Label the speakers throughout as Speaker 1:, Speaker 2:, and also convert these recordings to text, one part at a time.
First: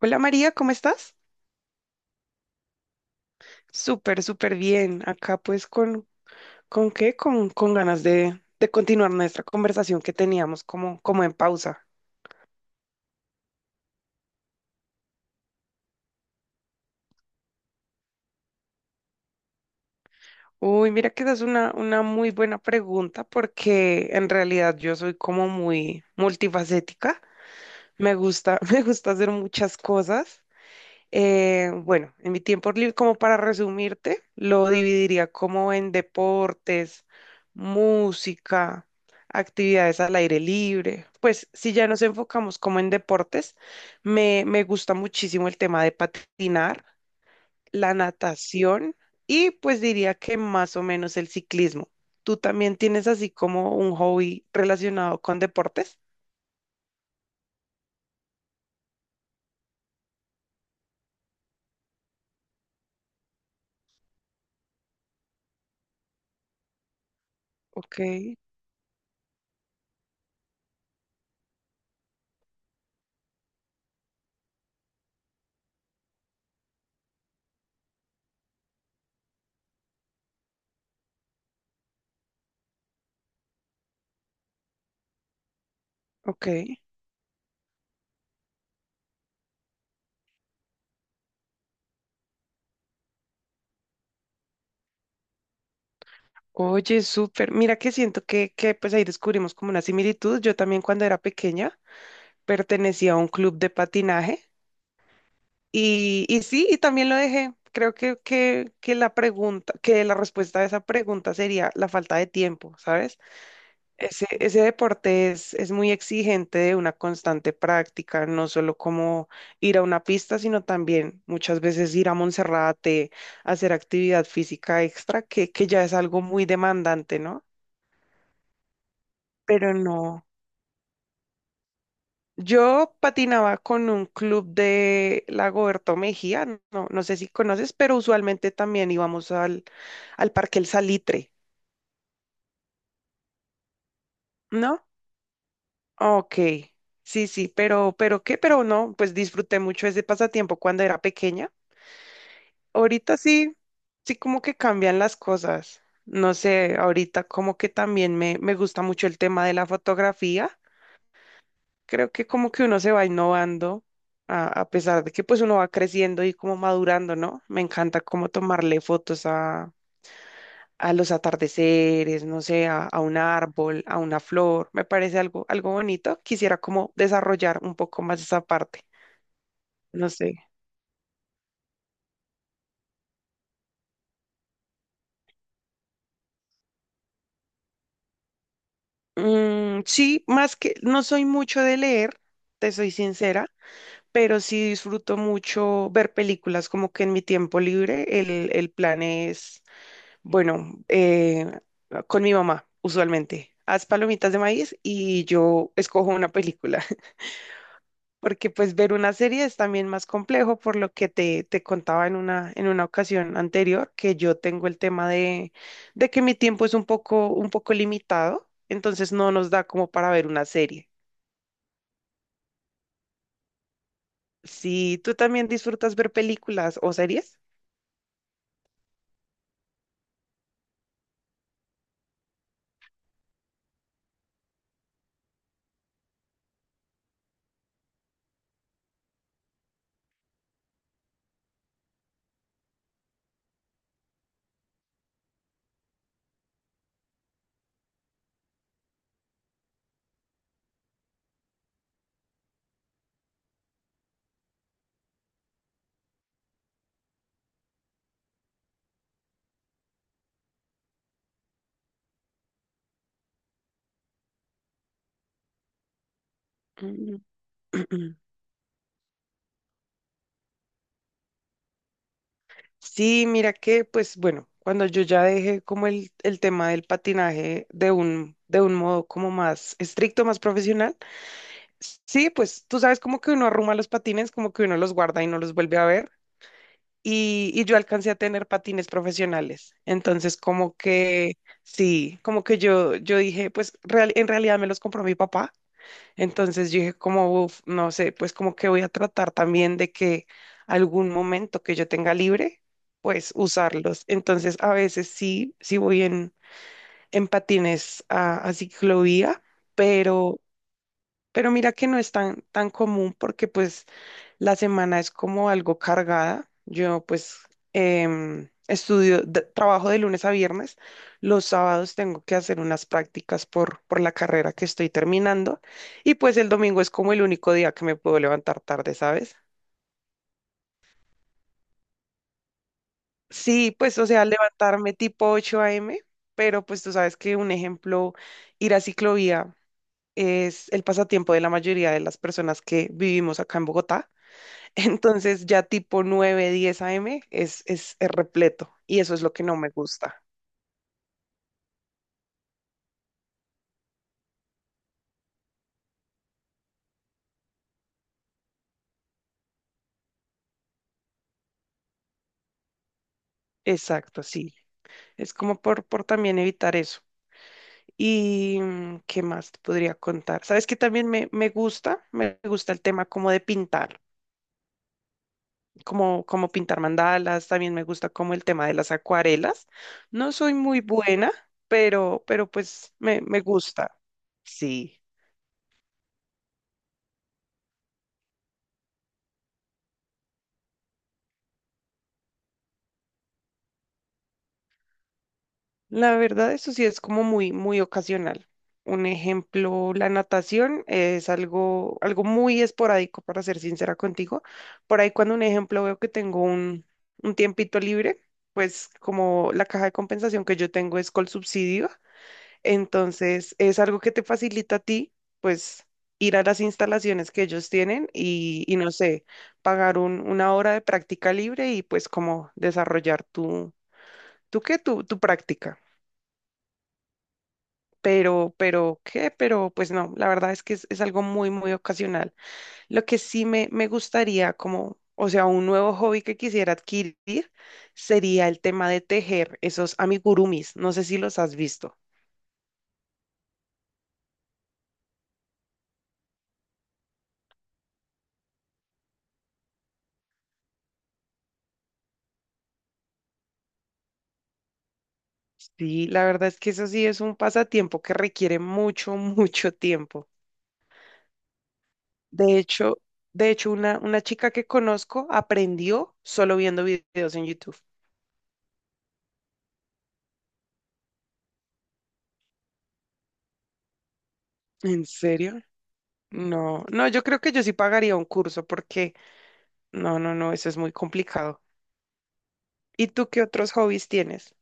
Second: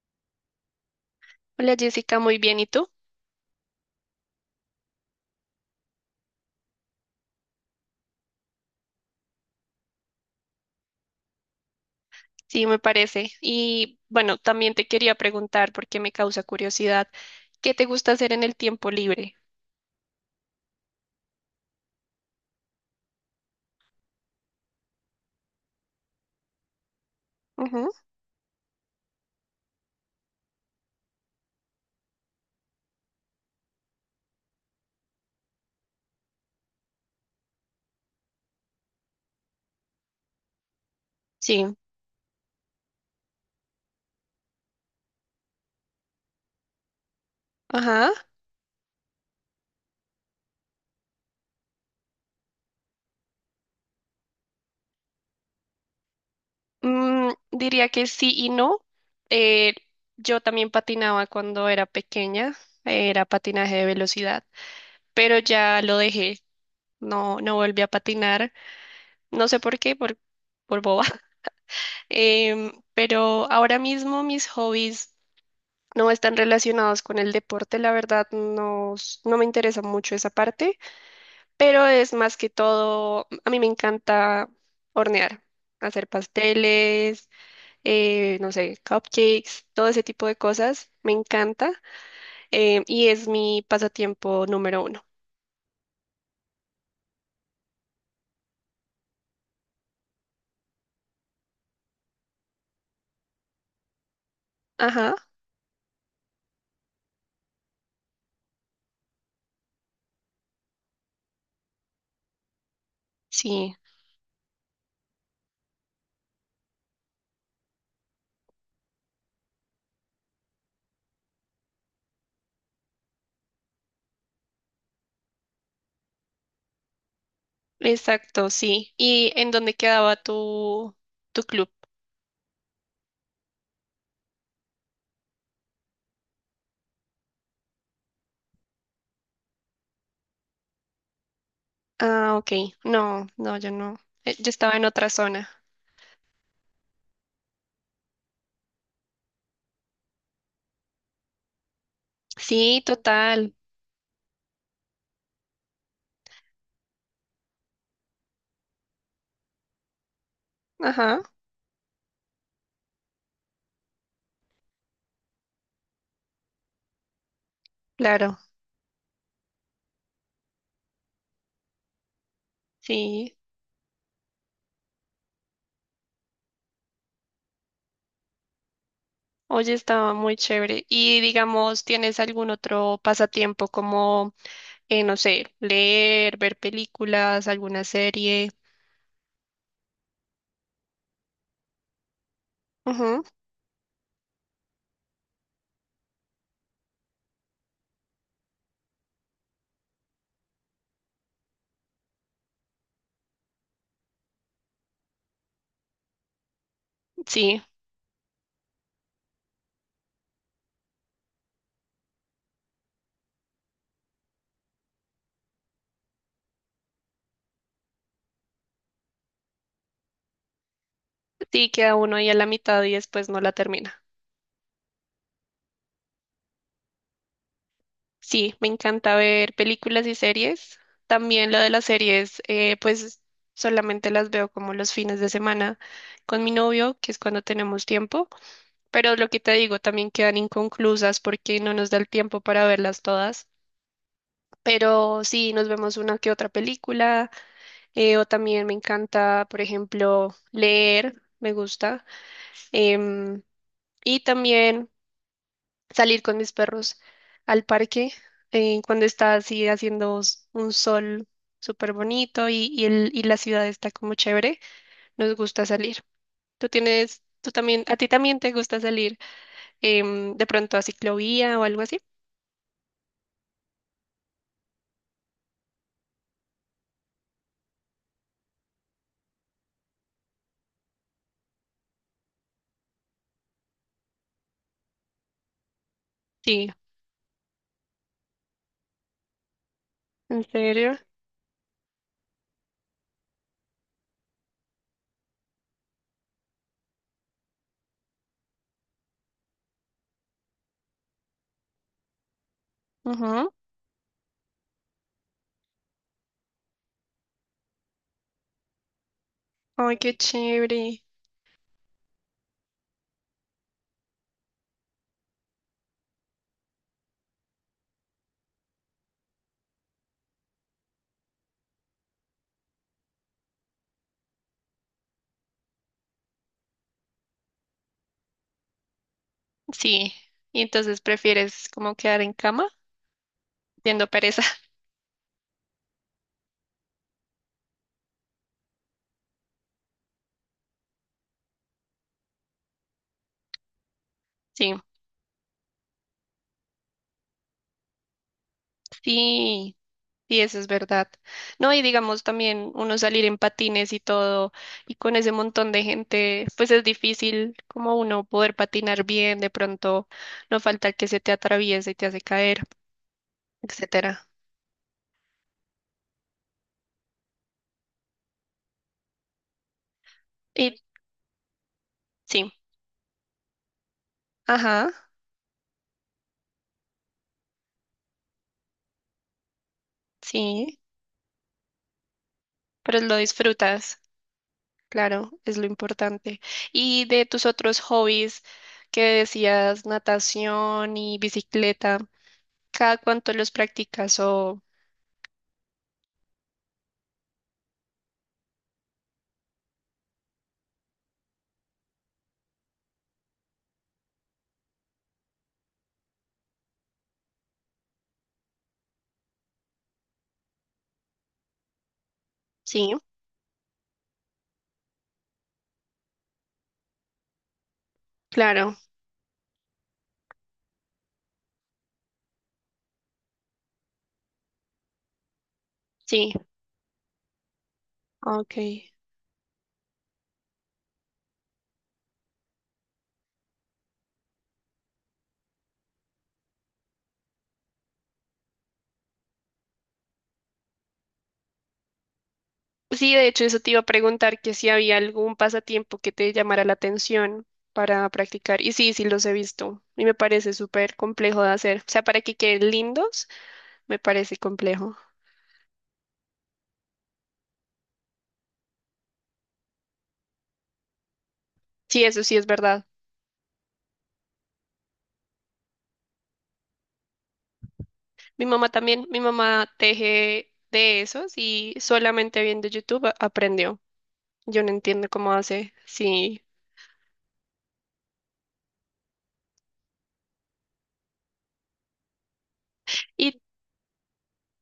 Speaker 1: Hola María, ¿cómo estás?
Speaker 2: Hola Jessica, muy bien. ¿Y tú?
Speaker 1: Súper, súper bien. Acá pues con ganas de continuar nuestra conversación que teníamos como, como en pausa.
Speaker 2: Sí, me parece. Y bueno, también te quería preguntar, porque me causa curiosidad, ¿qué te gusta hacer en el tiempo libre?
Speaker 1: Uy, mira que esa es una muy buena pregunta porque en realidad yo soy como muy multifacética.
Speaker 2: Ujú.
Speaker 1: Me gusta, me gusta hacer muchas cosas. Bueno, en mi tiempo libre, como para resumirte, lo dividiría como en deportes, música, actividades al aire libre. Pues
Speaker 2: Sí,
Speaker 1: si ya nos enfocamos como en deportes, me gusta muchísimo el tema de patinar, la
Speaker 2: ajá.
Speaker 1: natación y pues diría que más o menos el ciclismo. ¿Tú también tienes así como un hobby relacionado con deportes?
Speaker 2: Mm, diría que sí y no. Eh, yo también patinaba cuando era pequeña, era patinaje de velocidad, pero ya lo dejé, no volví a
Speaker 1: Ok,
Speaker 2: patinar, no sé por qué, por boba. Pero ahora mismo mis hobbies no están relacionados con el deporte, la verdad no, no me interesa mucho esa parte, pero es más que todo, a mí me encanta hornear, hacer
Speaker 1: ok.
Speaker 2: pasteles, no sé, cupcakes, todo ese tipo de cosas, me encanta, y es mi pasatiempo número uno.
Speaker 1: Oye, súper. Mira que siento que pues ahí descubrimos como una similitud. Yo también cuando era pequeña pertenecía a un club de patinaje
Speaker 2: Ajá,
Speaker 1: y sí, y también lo dejé. Creo que la respuesta a esa pregunta sería la falta de tiempo, ¿sabes?
Speaker 2: sí,
Speaker 1: Ese deporte es muy exigente de una constante práctica, no solo como ir a una pista, sino también muchas veces ir a Monserrate, hacer actividad física extra, que ya es algo muy demandante, ¿no?
Speaker 2: exacto, sí. ¿Y en dónde
Speaker 1: Pero
Speaker 2: quedaba
Speaker 1: no.
Speaker 2: tu club?
Speaker 1: Yo patinaba con un club de Lagoberto Mejía, no, no sé si conoces, pero usualmente también íbamos al Parque El Salitre,
Speaker 2: Ah, ok, no, no, yo no, yo estaba en
Speaker 1: ¿no?
Speaker 2: otra zona.
Speaker 1: Ok, sí, sí, pero no, pues disfruté mucho ese pasatiempo cuando era pequeña.
Speaker 2: Sí,
Speaker 1: Ahorita
Speaker 2: total,
Speaker 1: sí, sí como que cambian las cosas. No sé, ahorita como que también me gusta mucho el tema de la fotografía.
Speaker 2: ajá,
Speaker 1: Creo que como que uno se va innovando a pesar de que pues uno va creciendo y como madurando, ¿no? Me encanta como
Speaker 2: claro.
Speaker 1: tomarle fotos a los atardeceres, no sé, a un
Speaker 2: Sí,
Speaker 1: árbol, a una flor, me parece algo, algo bonito. Quisiera como desarrollar un poco más esa parte,
Speaker 2: oye,
Speaker 1: no
Speaker 2: estaba
Speaker 1: sé.
Speaker 2: muy chévere. Y digamos, ¿tienes algún otro pasatiempo como, no sé, leer, ver películas, alguna serie?
Speaker 1: Sí, más que no soy mucho de leer, te soy
Speaker 2: Ujú.
Speaker 1: sincera, pero sí disfruto mucho ver películas, como que en mi tiempo libre el plan es Bueno, eh, con mi mamá, usualmente. Haz palomitas de maíz y yo escojo una película,
Speaker 2: Sí,
Speaker 1: porque pues ver una serie es también más complejo, por lo que te contaba en una ocasión anterior, que yo tengo el tema de que mi tiempo es un poco limitado, entonces no nos da como para ver una serie.
Speaker 2: sí, queda uno ahí a la mitad y después no la termina.
Speaker 1: Si tú también disfrutas ver películas o series.
Speaker 2: Sí, me encanta ver películas y series. También lo de las series, pues solamente las veo como los fines de semana con mi novio, que es cuando tenemos tiempo. Pero lo que te digo, también quedan inconclusas porque no nos da el tiempo para verlas todas. Pero sí, nos vemos una que otra película, o también me encanta, por ejemplo, leer, me gusta, em, y también salir con mis perros al parque, cuando está así haciendo un sol súper bonito y, y la ciudad está como chévere, nos gusta salir. ¿Tú
Speaker 1: Mm.
Speaker 2: tienes, tú también, a ti también te gusta salir, de pronto a ciclovía o algo así?
Speaker 1: Sí, mira que, pues bueno, cuando yo ya dejé como el tema del patinaje de un modo como más estricto, más profesional, sí, pues tú sabes como que uno arruma los patines, como que uno los guarda y no los vuelve a ver.
Speaker 2: Sí,
Speaker 1: Y yo alcancé a tener patines profesionales. Entonces,
Speaker 2: ¿en
Speaker 1: como
Speaker 2: serio?
Speaker 1: que, sí, como que yo dije, en realidad me los compró mi papá. Entonces yo dije como, "Uf, no sé, pues como que voy a tratar también de que algún momento que yo tenga libre, pues
Speaker 2: Ujú.
Speaker 1: usarlos. Entonces a veces sí, sí voy en patines a ciclovía,
Speaker 2: Ay, qué
Speaker 1: pero,
Speaker 2: chévere.
Speaker 1: pero mira que no es tan, tan común porque pues la semana es como algo cargada. Yo pues estudio, trabajo de lunes a viernes. Los sábados tengo que hacer unas prácticas por la carrera que estoy terminando. Y pues el domingo es como el único día que me puedo levantar tarde, ¿sabes?
Speaker 2: Sí, y entonces prefieres como quedar en cama
Speaker 1: Sí, pues
Speaker 2: siendo
Speaker 1: o sea,
Speaker 2: pereza.
Speaker 1: levantarme tipo ocho a m, pero pues tú sabes que un ejemplo, ir a ciclovía es el pasatiempo de la mayoría de las personas que vivimos acá en Bogotá.
Speaker 2: Sí,
Speaker 1: Entonces ya tipo nueve diez a m es repleto y eso es lo que no me
Speaker 2: sí,
Speaker 1: gusta.
Speaker 2: sí, eso es verdad. No, y digamos también uno salir en patines y todo, y con ese montón de gente, pues es difícil como uno poder patinar bien, de pronto no falta el que se te atraviese y te hace caer,
Speaker 1: Exacto,
Speaker 2: etcétera.
Speaker 1: sí. Es como por también evitar eso. ¿Y qué más te podría contar? ¿Sabes que
Speaker 2: Y
Speaker 1: también me gusta? Me
Speaker 2: sí,
Speaker 1: gusta el tema como de pintar.
Speaker 2: ajá,
Speaker 1: Como, como pintar mandalas, también me gusta como el tema de las acuarelas. No soy
Speaker 2: sí,
Speaker 1: muy buena, pero pues
Speaker 2: pero lo
Speaker 1: me gusta.
Speaker 2: disfrutas.
Speaker 1: Sí,
Speaker 2: Claro, es lo importante. Y de tus otros hobbies que decías, natación y bicicleta, ¿cada cuánto los practicas? O
Speaker 1: la verdad eso sí es como muy, muy ocasional. Un ejemplo, la natación es algo, algo muy esporádico, para ser sincera contigo. Por ahí cuando un ejemplo veo que tengo un tiempito libre, pues como la caja de compensación que yo tengo es Colsubsidio.
Speaker 2: sí,
Speaker 1: Entonces, es algo que te facilita a ti, pues, ir a las instalaciones que ellos tienen y
Speaker 2: claro,
Speaker 1: no sé, pagar una hora de práctica libre y pues como desarrollar tu, tu práctica.
Speaker 2: sí, ok.
Speaker 1: Pues no, la verdad es que es algo muy, muy ocasional. Lo que sí me gustaría como, o sea, un nuevo hobby que quisiera adquirir sería el tema de tejer esos amigurumis. No sé si los has visto.
Speaker 2: Sí, de hecho, eso te iba a preguntar, que si había algún pasatiempo que te llamara la atención para practicar. Y sí, sí los he visto. Y me parece súper complejo de hacer. O sea, para que queden lindos, me parece complejo.
Speaker 1: Sí, la verdad es que eso sí es un pasatiempo que requiere mucho, mucho tiempo.
Speaker 2: Sí, eso sí es
Speaker 1: De
Speaker 2: verdad.
Speaker 1: hecho, de hecho, una chica que conozco aprendió solo viendo videos en YouTube.
Speaker 2: Mi mamá también, mi mamá teje de esos y solamente viendo YouTube aprendió. Yo no
Speaker 1: ¿En
Speaker 2: entiendo cómo
Speaker 1: serio?
Speaker 2: hace, sí.
Speaker 1: No, no, yo creo que yo sí pagaría un curso porque no, no, no, eso es muy complicado. ¿Y tú
Speaker 2: Y
Speaker 1: qué otros hobbies tienes?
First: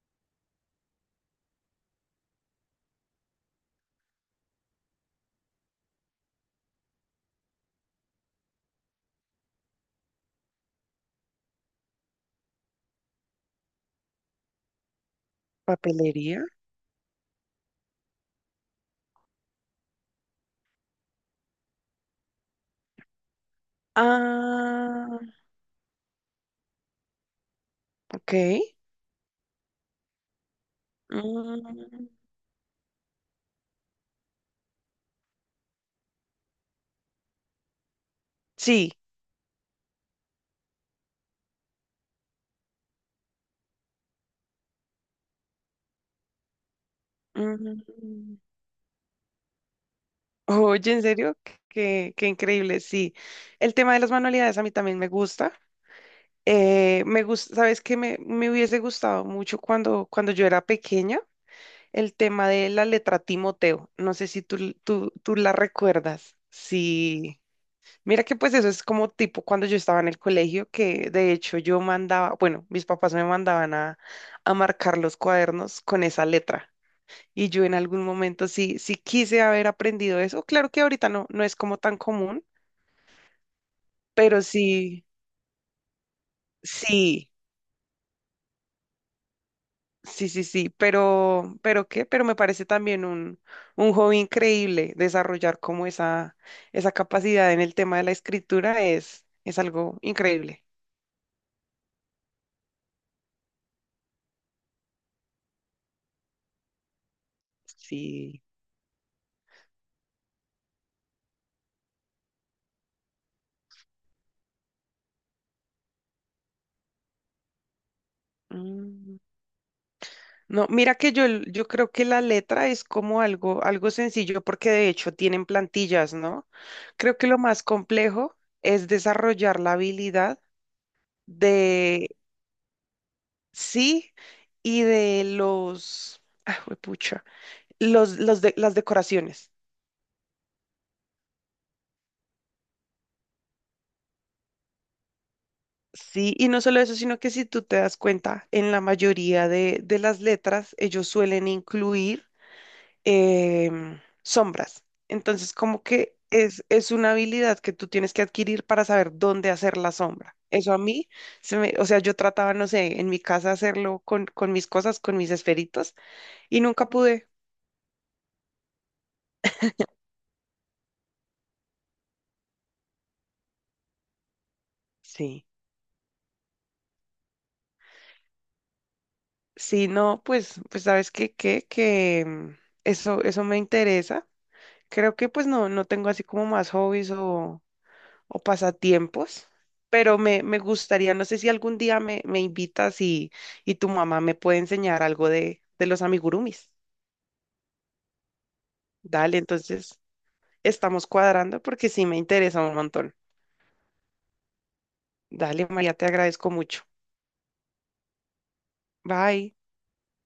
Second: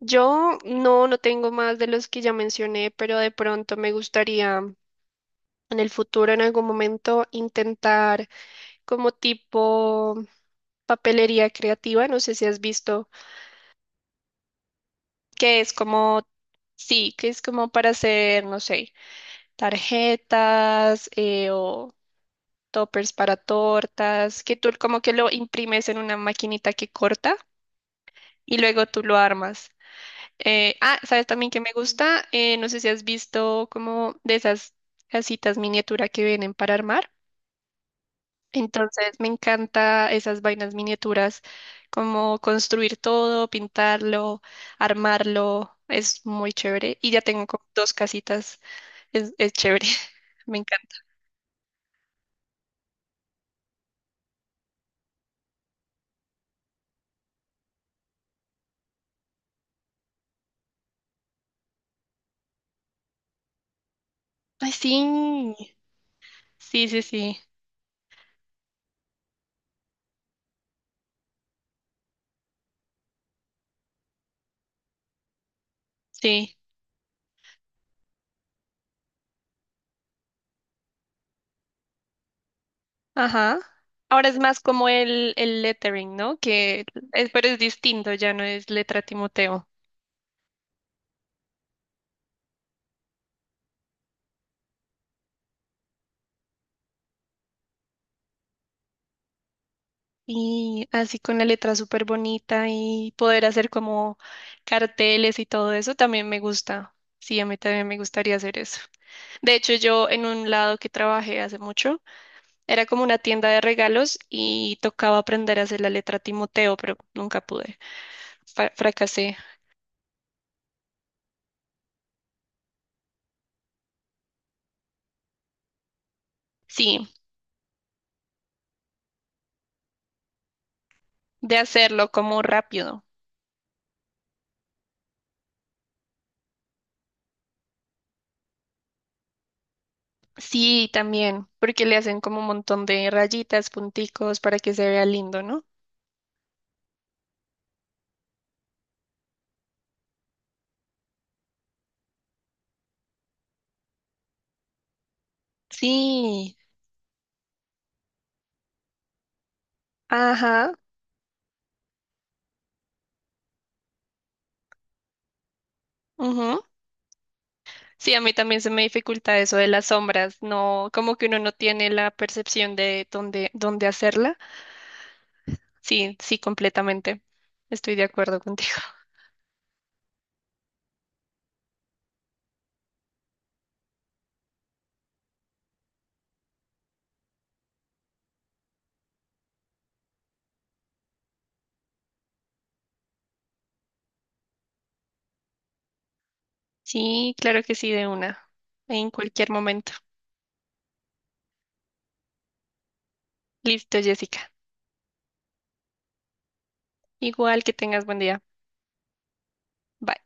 Speaker 2: yo no, no tengo más de los que ya mencioné, pero de pronto me gustaría en el futuro, en algún momento, intentar como tipo papelería creativa, no sé si has visto, que es como,
Speaker 1: ¿Papelería?
Speaker 2: sí, que es como para hacer, no sé, tarjetas, o toppers para tortas, que tú como que
Speaker 1: Ah,
Speaker 2: lo imprimes en una maquinita que corta
Speaker 1: ok.
Speaker 2: y luego tú lo armas. ¿Sabes también que me
Speaker 1: Mm,
Speaker 2: gusta? No sé si has visto como de esas casitas miniatura que vienen para armar.
Speaker 1: sí.
Speaker 2: Entonces me encanta esas vainas miniaturas, como construir todo, pintarlo, armarlo, es muy chévere. Y ya tengo como dos
Speaker 1: Mm.
Speaker 2: casitas, es chévere. Me
Speaker 1: Oye,
Speaker 2: encanta.
Speaker 1: en serio, qué, qué increíble. Sí, el tema de las manualidades a mí también me gusta. Me gusta, sabes que me hubiese gustado mucho cuando, cuando yo era pequeña, el tema de la letra Timoteo. No sé si
Speaker 2: Ay, sí,
Speaker 1: tú la recuerdas.
Speaker 2: sí, sí, sí,
Speaker 1: Sí. Mira que pues eso es como tipo cuando yo estaba en el colegio, que de hecho yo mandaba, bueno, mis papás me mandaban a marcar los cuadernos con esa
Speaker 2: sí.
Speaker 1: letra. Y yo en algún momento sí, sí quise haber aprendido eso. Claro que ahorita no, no es como tan común,
Speaker 2: Ajá. Ahora es
Speaker 1: pero
Speaker 2: más como
Speaker 1: sí,
Speaker 2: el lettering, ¿no? Que
Speaker 1: sí,
Speaker 2: es, pero es distinto, ya no es letra Timoteo.
Speaker 1: sí, sí, sí. Pero me parece también un hobby increíble desarrollar como esa capacidad en el tema de la escritura es algo increíble.
Speaker 2: Y así con la letra súper bonita y poder hacer como carteles y todo eso también me gusta. Sí, a mí también me gustaría
Speaker 1: Sí.
Speaker 2: hacer eso. De hecho, yo en un lado que trabajé hace mucho, era como una tienda de regalos y tocaba aprender a hacer la letra Timoteo, pero nunca pude.
Speaker 1: Mm.
Speaker 2: Fracasé.
Speaker 1: No, mira que yo creo que la letra es como algo, algo sencillo porque de hecho tienen plantillas, ¿no?
Speaker 2: Sí,
Speaker 1: Creo que lo más complejo es desarrollar la habilidad
Speaker 2: de
Speaker 1: de
Speaker 2: hacerlo como rápido.
Speaker 1: sí y de los, ah, juepucha, los las decoraciones.
Speaker 2: Sí, también, porque le hacen como un montón de rayitas, punticos para que se vea lindo, ¿no?
Speaker 1: Sí, y no solo eso, sino que si tú te das cuenta, en la mayoría de las letras ellos suelen incluir sombras. Entonces, como que
Speaker 2: Sí,
Speaker 1: es una habilidad que tú tienes que adquirir para saber dónde hacer la sombra. Eso
Speaker 2: ajá,
Speaker 1: a mí, se me, o sea, yo trataba, no sé, en mi casa hacerlo con mis cosas, con mis esferitos, y
Speaker 2: ujú.
Speaker 1: nunca pude.
Speaker 2: Sí, a mí también se me dificulta eso de las sombras, no, como que uno no tiene la percepción de dónde, dónde hacerla.
Speaker 1: Sí.
Speaker 2: Sí, sí, completamente. Estoy de acuerdo contigo.
Speaker 1: Sí, no, pues, pues sabes qué, qué, que eso, eso me interesa. Creo que pues no, no tengo así como más hobbies o pasatiempos, pero me gustaría, no sé si algún día me invitas y tu mamá me puede enseñar algo de los amigurumis.
Speaker 2: Sí, claro que sí, de una, en
Speaker 1: Dale,
Speaker 2: cualquier momento.
Speaker 1: entonces estamos cuadrando porque sí me interesa un montón.
Speaker 2: Listo, Jessica.
Speaker 1: Dale, María, te agradezco mucho.
Speaker 2: Igual que tengas buen día.
Speaker 1: Bye.
Speaker 2: Bye.